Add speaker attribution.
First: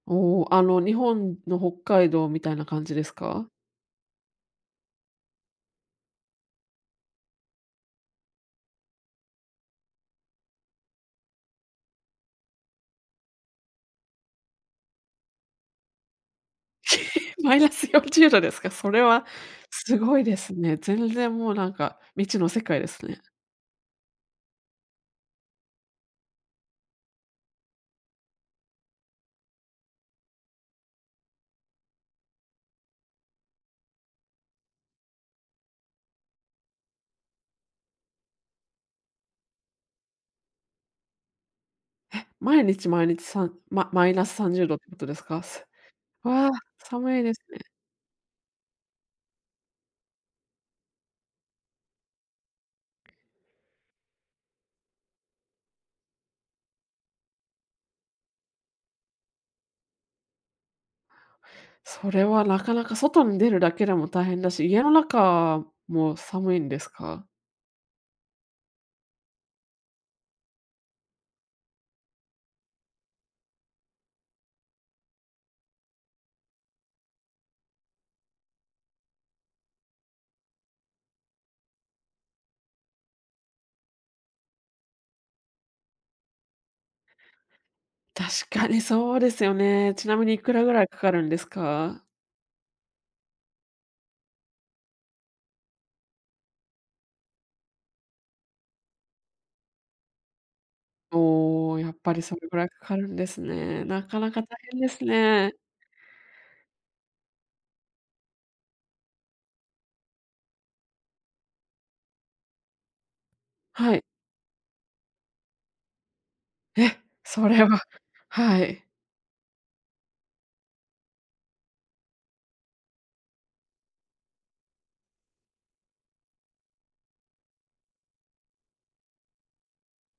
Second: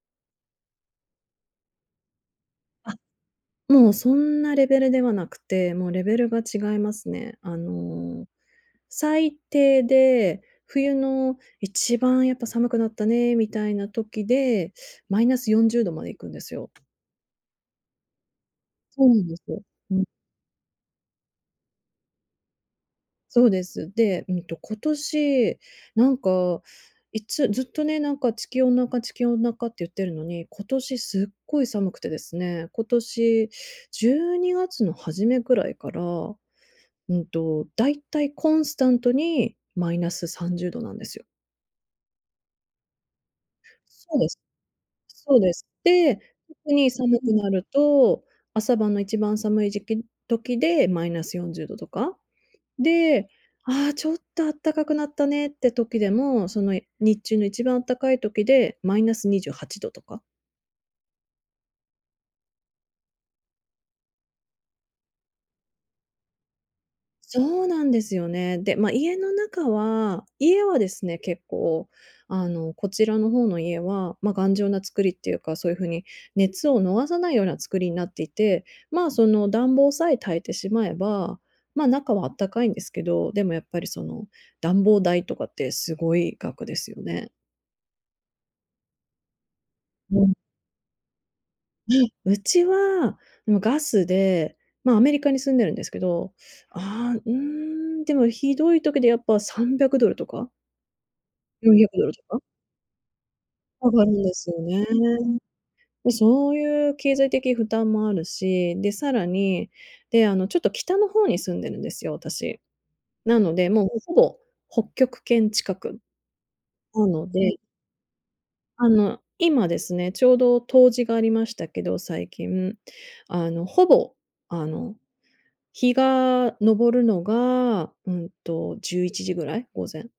Speaker 1: おお、あの、日本の北海道みたいな感じ
Speaker 2: あ、
Speaker 1: ですか？
Speaker 2: もうそんなレベルではなくて、もうレベルが違いますね。あの、最低で、冬の一番やっぱ寒くなったね、みたいな時で、マイナス40度まで行くんですよ。
Speaker 1: マイナス40度ですか？それ
Speaker 2: そうな
Speaker 1: は
Speaker 2: んですよ。う
Speaker 1: す
Speaker 2: ん。
Speaker 1: ごいですね。全然もうなんか未知の世界ですね。
Speaker 2: そうです。で、うんと今年、なんか、いつずっとね、なんか地球温暖化、地球温暖化って言ってるのに、今年すっごい寒くてですね、今年12月の始めぐらいから、うんと、大体コンスタントにマイナス30度なんですよ。
Speaker 1: え、毎日、毎日さんママイ
Speaker 2: そう
Speaker 1: ナ
Speaker 2: で
Speaker 1: ス
Speaker 2: す。
Speaker 1: さんじゅうどってことです
Speaker 2: そう
Speaker 1: か？
Speaker 2: です。
Speaker 1: す
Speaker 2: で、
Speaker 1: わあ、
Speaker 2: 特に
Speaker 1: 寒
Speaker 2: 寒
Speaker 1: い
Speaker 2: く
Speaker 1: です
Speaker 2: な
Speaker 1: ね。
Speaker 2: ると、朝晩の一番寒い時期時でマイナス40度とか。で、ああ、ちょっと、あったかくなったねって時でも、その日中の一番あったかい時でマイナス28度とか。
Speaker 1: それはなかなか外に出るだけでも大変だし、家の中も寒いんですか？
Speaker 2: そうなんですよね。で、ま、家の中は、家はですね、結構、あの、こちらの方の家は、ま、頑丈な作りっていうか、そういう風に熱を逃さないような作りなっていて、ま、その暖房さえ焚いてしまえば、ま、中はあったかいんですけど、でもやっぱりその、暖房代とかってすごい額ですよね。
Speaker 1: 確かにそうですよね。ちなみ
Speaker 2: う
Speaker 1: に
Speaker 2: ん。
Speaker 1: いくらぐらいかかるんです
Speaker 2: あ
Speaker 1: か？
Speaker 2: い、うちは、もうガスで、ま、アメリカに住んでるんですけど、あ、うーん、でもひどい時でやっぱ300ドルとか
Speaker 1: お
Speaker 2: よん
Speaker 1: お、
Speaker 2: ひゃ
Speaker 1: やっ
Speaker 2: くド
Speaker 1: ぱ
Speaker 2: ル
Speaker 1: り
Speaker 2: と
Speaker 1: そ
Speaker 2: か
Speaker 1: れぐらいかかるんですね。
Speaker 2: か
Speaker 1: な
Speaker 2: かる
Speaker 1: か
Speaker 2: ん
Speaker 1: な
Speaker 2: で
Speaker 1: か大
Speaker 2: すよ
Speaker 1: 変
Speaker 2: ね。
Speaker 1: ですね。
Speaker 2: で、そういう経済的負担もあるし、で、さらに、で、あの、ちょっと北の方に住んでるんですよ、私。なので、もう
Speaker 1: はい。
Speaker 2: ほぼ、北極圏近く。
Speaker 1: え、
Speaker 2: なの
Speaker 1: そ
Speaker 2: で
Speaker 1: れははい。
Speaker 2: あの、今ですね、ちょうど冬至がありましたけど、最近、あの、ほぼ、あの、日が昇るのが、うんと、11時ぐらい、午前。